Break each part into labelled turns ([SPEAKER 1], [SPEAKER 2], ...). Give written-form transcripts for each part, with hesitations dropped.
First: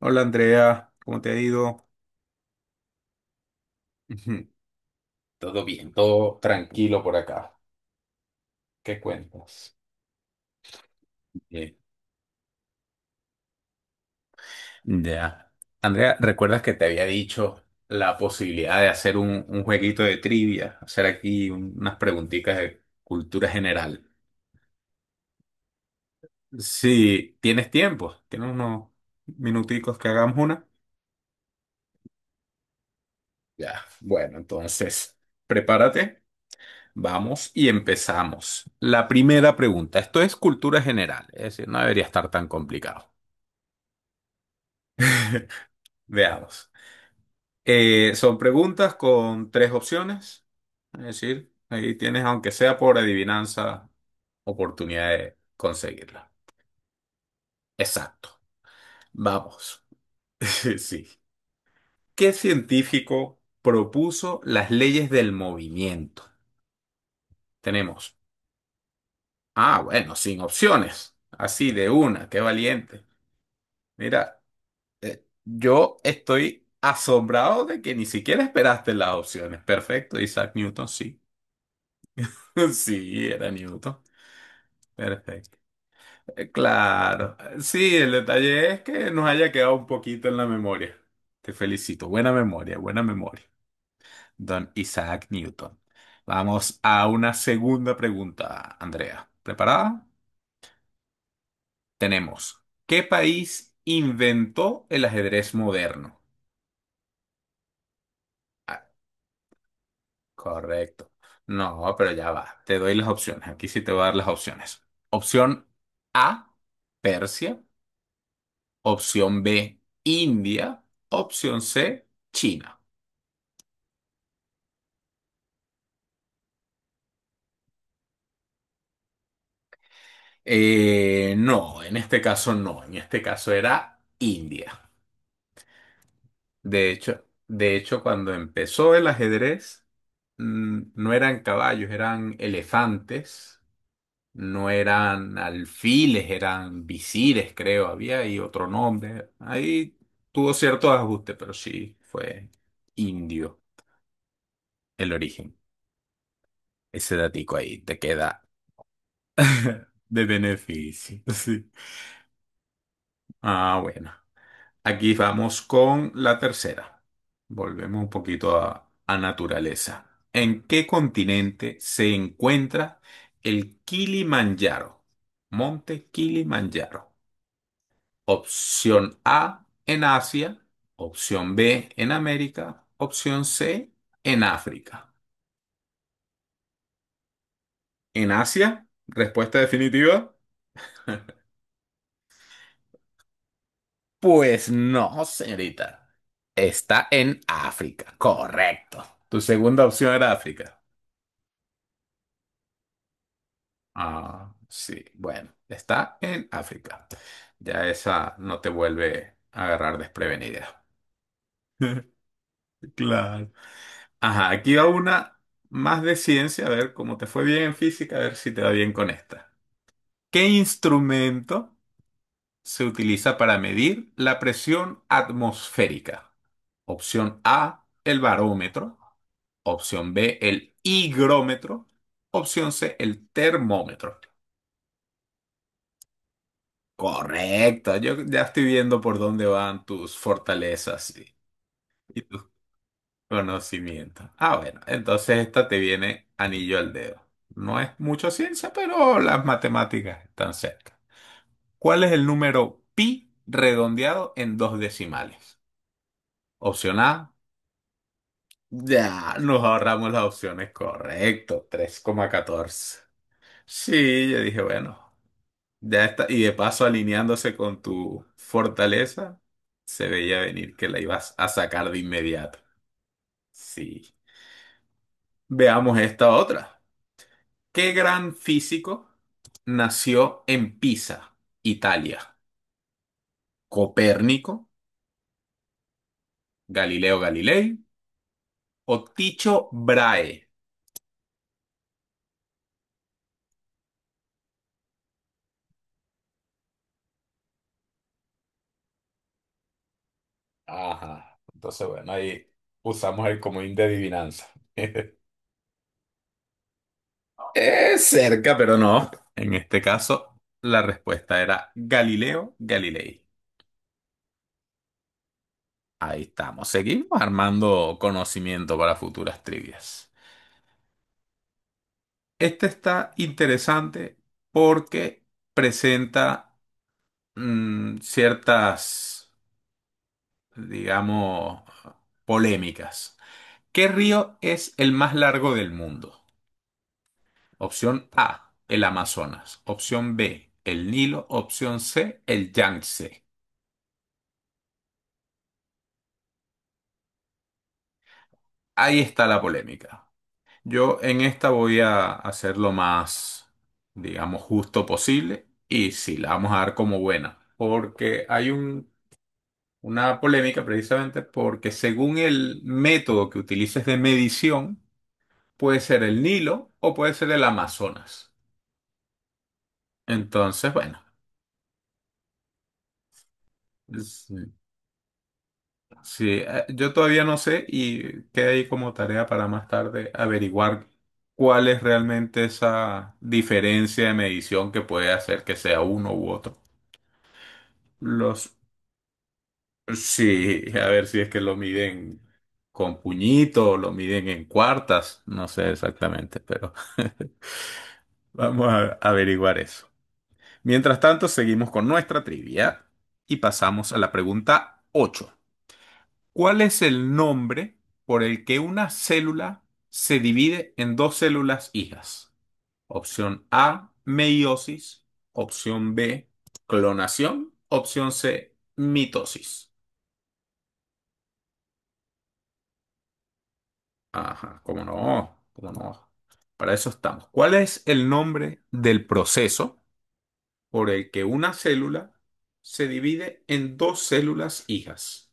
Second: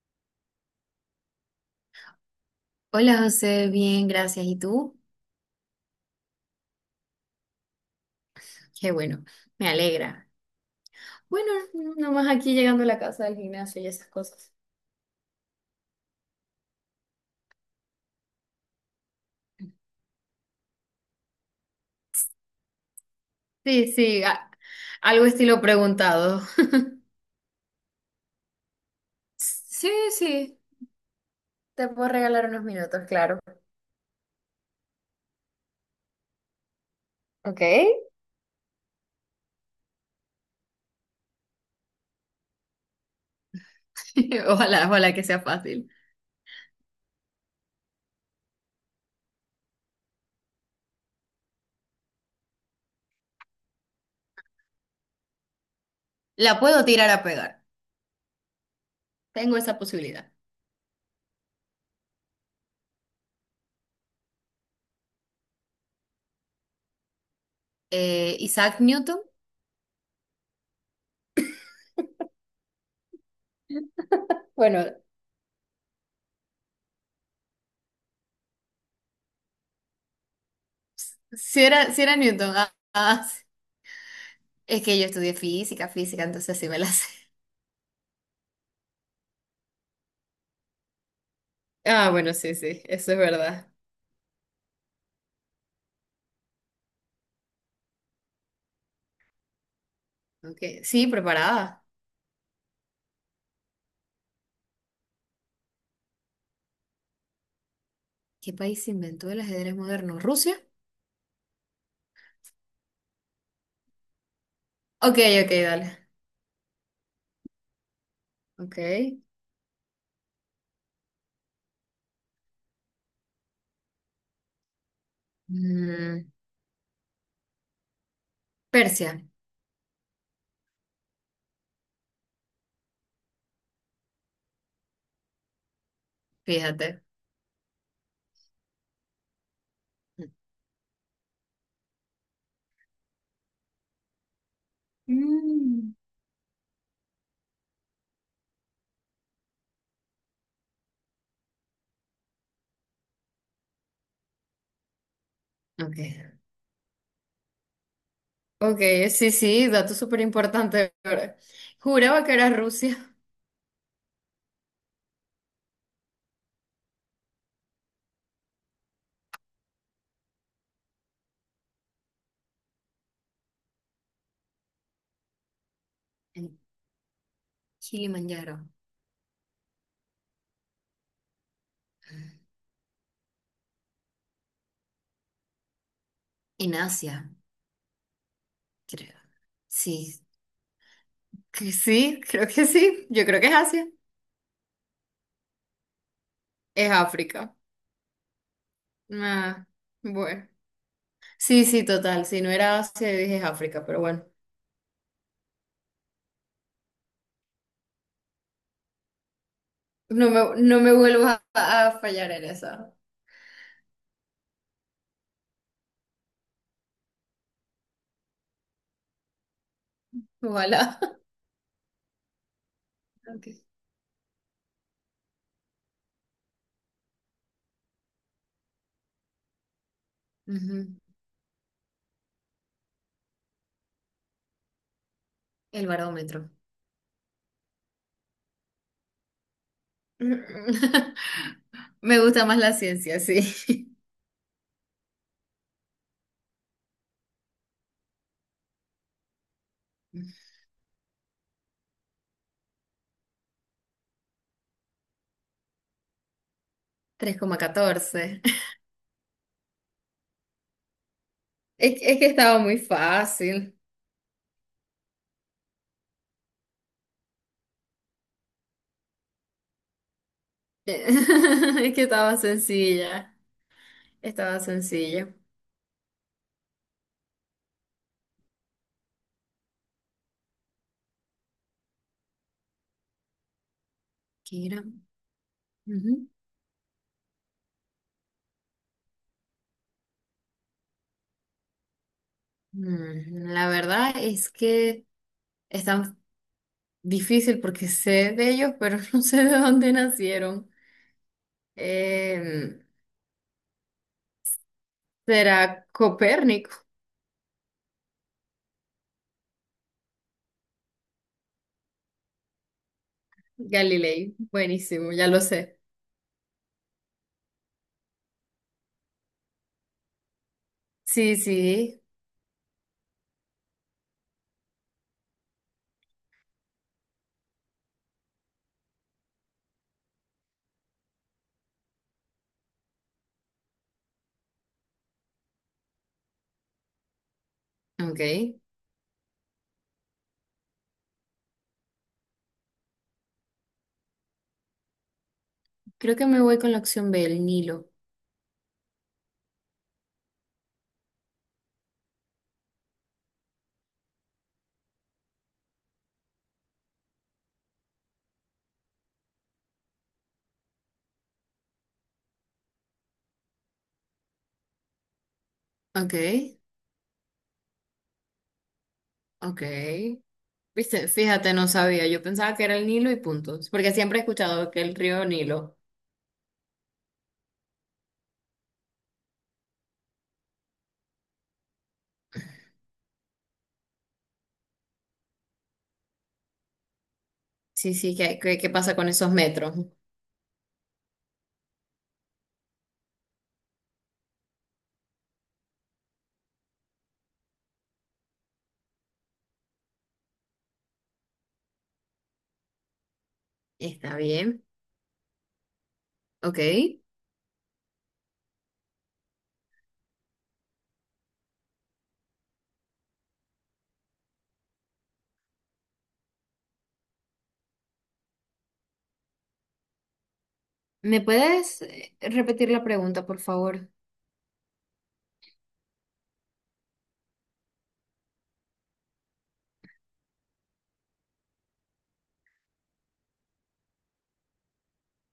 [SPEAKER 1] Hola Andrea, ¿cómo te ha ido?
[SPEAKER 2] Hola José, bien, gracias.
[SPEAKER 1] Ujú.
[SPEAKER 2] ¿Y tú?
[SPEAKER 1] Todo bien, todo tranquilo por acá.
[SPEAKER 2] Qué
[SPEAKER 1] ¿Qué
[SPEAKER 2] bueno, me
[SPEAKER 1] cuentas?
[SPEAKER 2] alegra. Bueno,
[SPEAKER 1] Bien.
[SPEAKER 2] nomás aquí llegando a la casa del gimnasio y esas cosas.
[SPEAKER 1] Ya. Andrea, ¿recuerdas que te había dicho la posibilidad de hacer un jueguito de trivia? Hacer aquí unas preguntitas de cultura
[SPEAKER 2] Sí,
[SPEAKER 1] general.
[SPEAKER 2] sí, algo estilo preguntado.
[SPEAKER 1] Sí, ¿tienes tiempo? Tiene unos
[SPEAKER 2] Sí,
[SPEAKER 1] minuticos que hagamos
[SPEAKER 2] sí,
[SPEAKER 1] una.
[SPEAKER 2] te puedo regalar unos minutos, claro.
[SPEAKER 1] Ya. Bueno, entonces, prepárate. Vamos
[SPEAKER 2] Ok.
[SPEAKER 1] y empezamos. La primera pregunta. Esto es cultura general, es decir, no debería estar tan complicado.
[SPEAKER 2] Ojalá, ojalá que sea fácil.
[SPEAKER 1] Veamos. Son preguntas con tres opciones. Es decir, ahí tienes, aunque sea por adivinanza, oportunidad de conseguirla.
[SPEAKER 2] La puedo tirar a pegar.
[SPEAKER 1] Exacto.
[SPEAKER 2] Tengo esa
[SPEAKER 1] Vamos.
[SPEAKER 2] posibilidad.
[SPEAKER 1] Sí. ¿Qué científico propuso las leyes del movimiento? Tenemos.
[SPEAKER 2] Isaac Newton.
[SPEAKER 1] Ah, bueno, sin opciones. Así de una, qué valiente. Mira,
[SPEAKER 2] Bueno,
[SPEAKER 1] yo estoy asombrado de que ni siquiera esperaste las opciones. Perfecto, Isaac Newton, sí.
[SPEAKER 2] si era, si era Newton.
[SPEAKER 1] Sí,
[SPEAKER 2] Sí,
[SPEAKER 1] era Newton.
[SPEAKER 2] es que yo estudié
[SPEAKER 1] Perfecto.
[SPEAKER 2] física, entonces sí me la sé.
[SPEAKER 1] Claro. Sí, el detalle es que nos haya quedado un poquito en la memoria. Te felicito.
[SPEAKER 2] Ah,
[SPEAKER 1] Buena
[SPEAKER 2] bueno, sí,
[SPEAKER 1] memoria,
[SPEAKER 2] sí,
[SPEAKER 1] buena
[SPEAKER 2] eso es
[SPEAKER 1] memoria.
[SPEAKER 2] verdad.
[SPEAKER 1] Don Isaac Newton. Vamos a una segunda pregunta, Andrea. ¿Preparada?
[SPEAKER 2] Ok, sí, preparada.
[SPEAKER 1] Tenemos. ¿Qué país inventó el ajedrez moderno?
[SPEAKER 2] ¿Qué
[SPEAKER 1] Ah,
[SPEAKER 2] país inventó el ajedrez moderno? ¿Rusia?
[SPEAKER 1] correcto. No, pero ya va. Te doy las opciones. Aquí sí te voy a dar las opciones.
[SPEAKER 2] Ok, ok,
[SPEAKER 1] Opción
[SPEAKER 2] dale.
[SPEAKER 1] A, Persia.
[SPEAKER 2] Ok.
[SPEAKER 1] Opción B, India. Opción C, China.
[SPEAKER 2] Mm, Persia,
[SPEAKER 1] No, en este caso no, en este caso era India.
[SPEAKER 2] fíjate.
[SPEAKER 1] De hecho, cuando empezó el ajedrez, no eran caballos, eran elefantes, no eran
[SPEAKER 2] Mm.
[SPEAKER 1] alfiles, eran visires, creo, había ahí otro nombre. Ahí tuvo ciertos ajustes, pero sí fue indio el origen.
[SPEAKER 2] Ok.
[SPEAKER 1] Ese datico ahí te queda.
[SPEAKER 2] Ok, sí, sí, dato súper
[SPEAKER 1] De
[SPEAKER 2] importante.
[SPEAKER 1] beneficio, sí.
[SPEAKER 2] Juraba que era Rusia.
[SPEAKER 1] Ah, bueno. Aquí vamos con la tercera. Volvemos un poquito a naturaleza. ¿En qué continente se encuentra el Kilimanjaro? Monte
[SPEAKER 2] En
[SPEAKER 1] Kilimanjaro.
[SPEAKER 2] Kilimanjaro.
[SPEAKER 1] Opción A en Asia, opción B en América, opción C en África.
[SPEAKER 2] En Asia,
[SPEAKER 1] ¿En Asia?
[SPEAKER 2] creo.
[SPEAKER 1] Respuesta
[SPEAKER 2] Sí,
[SPEAKER 1] definitiva.
[SPEAKER 2] que sí, creo que sí. Yo creo que es Asia.
[SPEAKER 1] Pues no, señorita.
[SPEAKER 2] Es
[SPEAKER 1] Está en
[SPEAKER 2] África.
[SPEAKER 1] África, correcto. Tu
[SPEAKER 2] Ah,
[SPEAKER 1] segunda opción era
[SPEAKER 2] bueno.
[SPEAKER 1] África.
[SPEAKER 2] Sí, sí, total. Si no era Asia, yo dije es África, pero bueno.
[SPEAKER 1] Ah, sí, bueno, está en África. Ya esa no te vuelve a agarrar
[SPEAKER 2] No
[SPEAKER 1] desprevenida.
[SPEAKER 2] me vuelvas a fallar en esa.
[SPEAKER 1] Claro. Ajá, aquí va una más de ciencia, a ver cómo te fue bien en física, a ver si te va bien con esta. ¿Qué
[SPEAKER 2] Ojalá.
[SPEAKER 1] instrumento se utiliza
[SPEAKER 2] Ok.
[SPEAKER 1] para medir la presión atmosférica? Opción A, el barómetro. Opción B, el
[SPEAKER 2] Ujú.
[SPEAKER 1] higrómetro. Opción C, el termómetro.
[SPEAKER 2] El barómetro.
[SPEAKER 1] Correcto, yo ya estoy viendo por dónde van tus fortalezas
[SPEAKER 2] Me
[SPEAKER 1] y
[SPEAKER 2] gusta
[SPEAKER 1] tus
[SPEAKER 2] más la ciencia, sí.
[SPEAKER 1] conocimientos. Ah, bueno, entonces esta te viene anillo al dedo. No es mucha ciencia, pero las matemáticas están cerca. ¿Cuál es el número pi redondeado en dos decimales? Opción A.
[SPEAKER 2] 3,14.
[SPEAKER 1] Ya, nos ahorramos las opciones, correcto, Tres
[SPEAKER 2] Es que
[SPEAKER 1] coma
[SPEAKER 2] estaba muy
[SPEAKER 1] catorce.
[SPEAKER 2] fácil.
[SPEAKER 1] Sí, yo dije, bueno, ya está. Y de paso, alineándose con tu fortaleza, se veía venir que la ibas a sacar
[SPEAKER 2] Es
[SPEAKER 1] de
[SPEAKER 2] que estaba
[SPEAKER 1] inmediato.
[SPEAKER 2] sencilla.
[SPEAKER 1] Sí.
[SPEAKER 2] Estaba sencilla.
[SPEAKER 1] Veamos esta otra. ¿Qué gran físico nació en Pisa, Italia? ¿Copérnico,
[SPEAKER 2] ¿Qué era? Ujú.
[SPEAKER 1] Galileo Galilei o Ticho Brahe?
[SPEAKER 2] La verdad es que es tan difícil porque sé de ellos, pero no sé de dónde nacieron.
[SPEAKER 1] Ajá. Entonces, bueno, ahí
[SPEAKER 2] Em,
[SPEAKER 1] usamos el comodín de adivinanza.
[SPEAKER 2] ¿Será Copérnico?
[SPEAKER 1] Cerca, pero no. En este caso, la respuesta era Galileo Galilei.
[SPEAKER 2] Galilei, buenísimo, ya lo sé.
[SPEAKER 1] Ahí estamos. Seguimos armando conocimiento para futuras trivias.
[SPEAKER 2] Sí, sí,
[SPEAKER 1] Este está interesante porque presenta ciertas, digamos, polémicas. ¿Qué río es el más largo del mundo? Opción
[SPEAKER 2] ok.
[SPEAKER 1] A, el Amazonas. Opción B, el Nilo. Opción C, el Yangtze.
[SPEAKER 2] Creo que me voy con la opción B, el Nilo.
[SPEAKER 1] Ahí está la polémica. Yo en esta voy a hacer lo más, digamos, justo posible y sí, la vamos a dar como buena, porque hay una polémica precisamente porque según el método que utilices de medición, puede ser
[SPEAKER 2] Ok,
[SPEAKER 1] el Nilo o puede ser el Amazonas.
[SPEAKER 2] ok.
[SPEAKER 1] Entonces, bueno,
[SPEAKER 2] Viste, fíjate, no sabía, yo pensaba que era el Nilo y punto, porque siempre he
[SPEAKER 1] sí,
[SPEAKER 2] escuchado que el río Nilo.
[SPEAKER 1] sí, yo todavía no sé y queda ahí como tarea para más tarde averiguar cuál es realmente esa diferencia de medición que puede hacer que sea uno u otro.
[SPEAKER 2] Sí, sí,
[SPEAKER 1] Los,
[SPEAKER 2] ¿qué pasa con esos metros?
[SPEAKER 1] sí, a ver si es que lo miden con puñito o lo miden en cuartas, no sé exactamente, pero vamos a averiguar eso. Mientras tanto, seguimos con nuestra trivia y pasamos a la
[SPEAKER 2] Está bien,
[SPEAKER 1] pregunta 8.
[SPEAKER 2] ok.
[SPEAKER 1] ¿Cuál es el nombre por el que una célula se divide en dos células hijas? Opción A, meiosis, opción B, clonación, opción C, mitosis.
[SPEAKER 2] ¿Me puedes repetir la pregunta, por favor?
[SPEAKER 1] Ajá, cómo no, cómo no. Para eso estamos. ¿Cuál es el nombre del proceso por el que una célula se divide en dos células hijas?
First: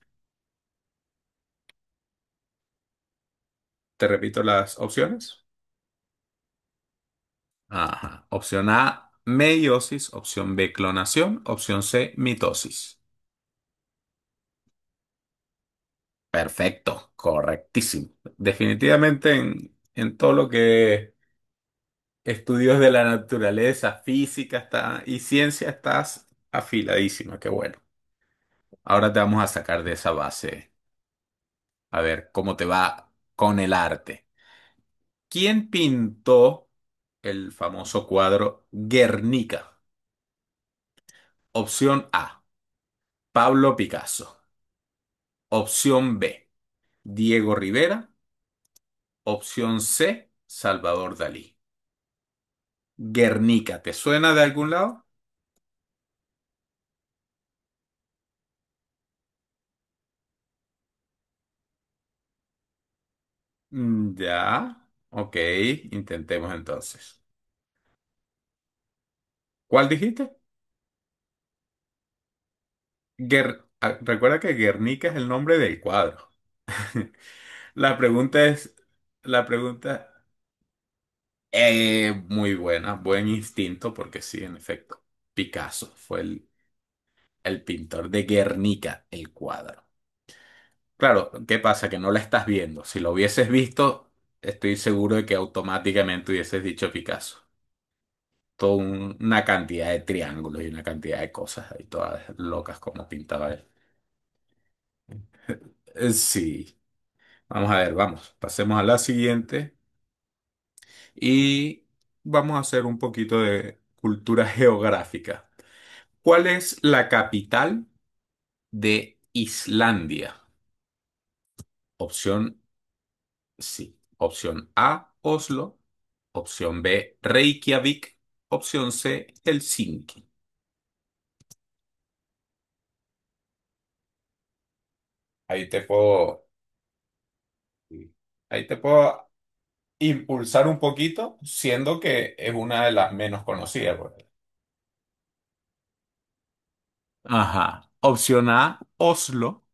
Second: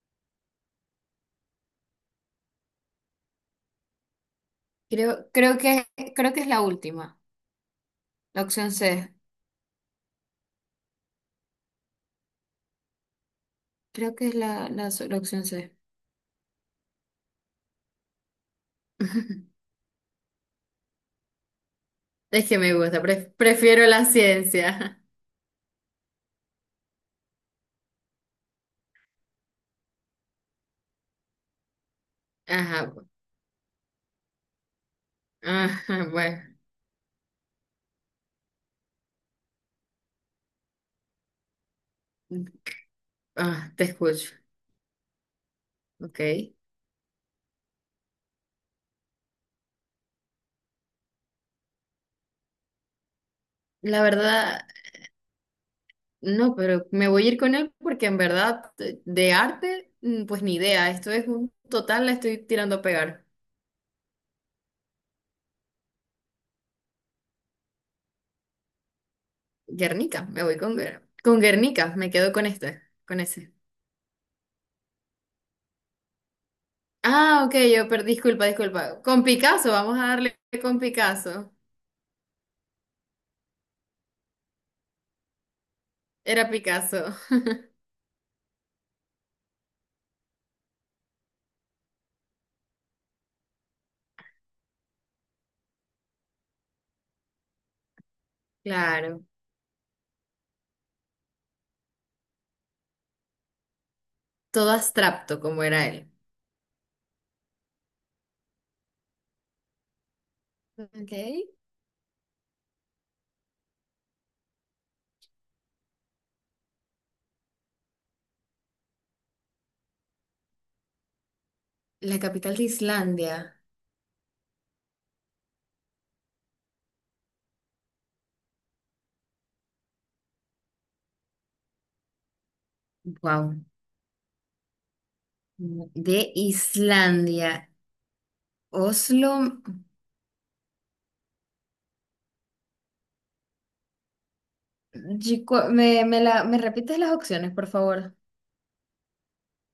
[SPEAKER 1] Te repito las
[SPEAKER 2] Creo,
[SPEAKER 1] opciones.
[SPEAKER 2] creo que, creo que es la última,
[SPEAKER 1] Ajá.
[SPEAKER 2] la
[SPEAKER 1] Opción
[SPEAKER 2] opción
[SPEAKER 1] A,
[SPEAKER 2] C.
[SPEAKER 1] meiosis. Opción B, clonación. Opción C, mitosis.
[SPEAKER 2] Creo que es la opción C.
[SPEAKER 1] Perfecto, correctísimo. Definitivamente en todo lo que
[SPEAKER 2] Es que me
[SPEAKER 1] estudios de
[SPEAKER 2] gusta,
[SPEAKER 1] la
[SPEAKER 2] prefiero
[SPEAKER 1] naturaleza,
[SPEAKER 2] la
[SPEAKER 1] física
[SPEAKER 2] ciencia.
[SPEAKER 1] está, y ciencia estás afiladísima. Qué bueno. Ahora te vamos a sacar de esa base. A ver cómo te
[SPEAKER 2] Ajá, bu-
[SPEAKER 1] va con el arte. ¿Quién
[SPEAKER 2] ajá, bueno,
[SPEAKER 1] pintó el famoso cuadro Guernica? Opción A,
[SPEAKER 2] ah,
[SPEAKER 1] Pablo
[SPEAKER 2] te escucho,
[SPEAKER 1] Picasso. Opción B,
[SPEAKER 2] ok.
[SPEAKER 1] Diego Rivera. Opción C, Salvador Dalí. Guernica, ¿te
[SPEAKER 2] La
[SPEAKER 1] suena de
[SPEAKER 2] verdad,
[SPEAKER 1] algún lado?
[SPEAKER 2] no, pero me voy a ir con él porque en verdad de arte, pues ni idea, esto es un total, la estoy tirando a pegar.
[SPEAKER 1] Mm, ya. Ok, intentemos entonces. ¿Cuál
[SPEAKER 2] Guernica,
[SPEAKER 1] dijiste?
[SPEAKER 2] me voy con, con Guernica, me quedo con este, con ese.
[SPEAKER 1] Guer- ah, recuerda que Guernica es el nombre del cuadro.
[SPEAKER 2] Ah, ok, yo
[SPEAKER 1] La
[SPEAKER 2] perdí,
[SPEAKER 1] pregunta
[SPEAKER 2] disculpa,
[SPEAKER 1] es,
[SPEAKER 2] disculpa. Con
[SPEAKER 1] la
[SPEAKER 2] Picasso, vamos a
[SPEAKER 1] pregunta,
[SPEAKER 2] darle con Picasso.
[SPEAKER 1] muy buena, buen instinto, porque sí, en efecto, Picasso fue
[SPEAKER 2] Era
[SPEAKER 1] el,
[SPEAKER 2] Picasso.
[SPEAKER 1] el pintor de Guernica, el cuadro. Claro, ¿qué pasa? Que no la estás viendo. Si lo hubieses visto, estoy seguro de que automáticamente hubieses dicho Picasso. Toda
[SPEAKER 2] Claro,
[SPEAKER 1] una cantidad de triángulos y una cantidad de cosas ahí, todas locas como pintaba él.
[SPEAKER 2] todo abstracto como era él.
[SPEAKER 1] Sí, vamos a ver, vamos, pasemos a la siguiente.
[SPEAKER 2] Ok.
[SPEAKER 1] Y vamos a hacer un poquito de cultura geográfica. ¿Cuál es la capital de Islandia?
[SPEAKER 2] La capital
[SPEAKER 1] Opción
[SPEAKER 2] de Islandia.
[SPEAKER 1] sí. Opción A, Oslo. Opción B, Reykjavik. Opción C, Helsinki.
[SPEAKER 2] Wow.
[SPEAKER 1] Ahí te
[SPEAKER 2] De
[SPEAKER 1] puedo,
[SPEAKER 2] Islandia.
[SPEAKER 1] ahí te puedo
[SPEAKER 2] Oslo.
[SPEAKER 1] impulsar un poquito, siendo que es una de las menos conocidas. Porque-
[SPEAKER 2] Me repites las opciones, por
[SPEAKER 1] ajá.
[SPEAKER 2] favor?
[SPEAKER 1] Opción A, Oslo.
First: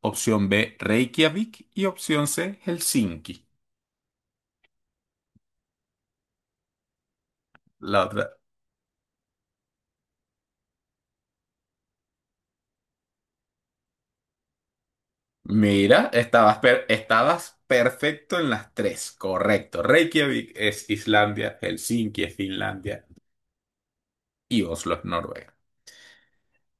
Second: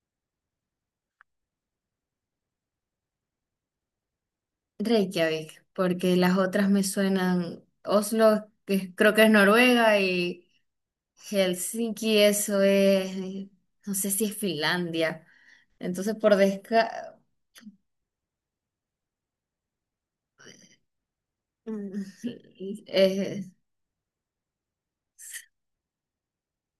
[SPEAKER 1] Opción B, Reykjavik. Y opción C, Helsinki.
[SPEAKER 2] Reykjavik, porque las otras me suenan.
[SPEAKER 1] La otra.
[SPEAKER 2] Oslo, creo que es Noruega, y Helsinki, eso es. No sé si es Finlandia.
[SPEAKER 1] Mira,
[SPEAKER 2] Entonces, por
[SPEAKER 1] estabas,
[SPEAKER 2] desca.
[SPEAKER 1] estabas perfecto en las tres. Correcto. Reykjavik es Islandia,
[SPEAKER 2] Mm,
[SPEAKER 1] Helsinki es Finlandia
[SPEAKER 2] eh,
[SPEAKER 1] y Oslo es Noruega.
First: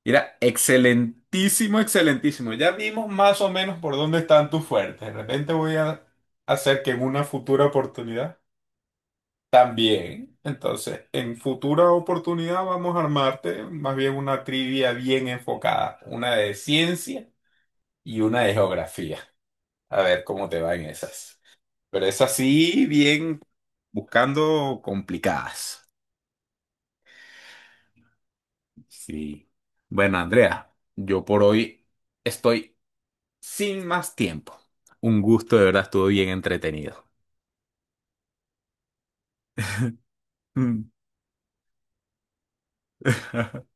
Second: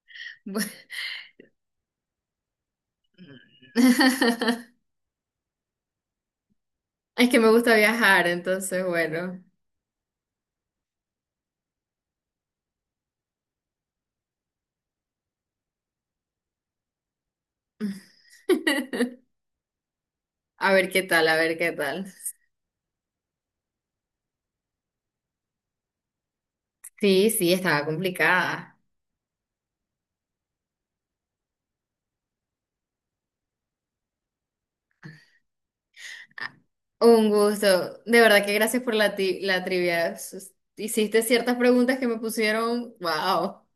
[SPEAKER 1] Mira,
[SPEAKER 2] bu-
[SPEAKER 1] excelentísimo, excelentísimo. Ya vimos más o menos por dónde están tus fuertes. De repente voy a hacer que en una
[SPEAKER 2] es que me
[SPEAKER 1] futura
[SPEAKER 2] gusta viajar,
[SPEAKER 1] oportunidad
[SPEAKER 2] entonces, bueno.
[SPEAKER 1] también. Entonces, en futura oportunidad vamos a armarte más bien una trivia bien enfocada. Una de ciencia y una de geografía. A ver cómo te
[SPEAKER 2] A
[SPEAKER 1] va en
[SPEAKER 2] ver qué tal, a
[SPEAKER 1] esas.
[SPEAKER 2] ver qué
[SPEAKER 1] Pero
[SPEAKER 2] tal.
[SPEAKER 1] es así, bien buscando complicadas.
[SPEAKER 2] Sí, sí, estaba complicada.
[SPEAKER 1] Sí. Bueno, Andrea, yo por hoy estoy sin más tiempo. Un gusto, de verdad, estuvo bien
[SPEAKER 2] Ah,
[SPEAKER 1] entretenido.
[SPEAKER 2] un gusto. De verdad que gracias por la trivia.
[SPEAKER 1] Mm.
[SPEAKER 2] Hiciste ciertas preguntas que me pusieron, wow,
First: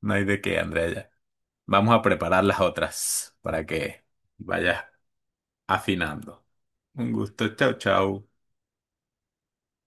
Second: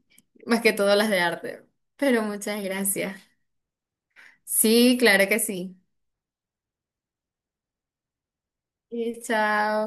[SPEAKER 1] No hay de qué,
[SPEAKER 2] más que
[SPEAKER 1] Andrea.
[SPEAKER 2] todo
[SPEAKER 1] Ya.
[SPEAKER 2] las de arte.
[SPEAKER 1] Vamos a
[SPEAKER 2] Pero
[SPEAKER 1] preparar las
[SPEAKER 2] muchas gracias.
[SPEAKER 1] otras para que vayas
[SPEAKER 2] Sí, claro que sí.
[SPEAKER 1] afinando. Un gusto, chao, chao.
[SPEAKER 2] Y chao.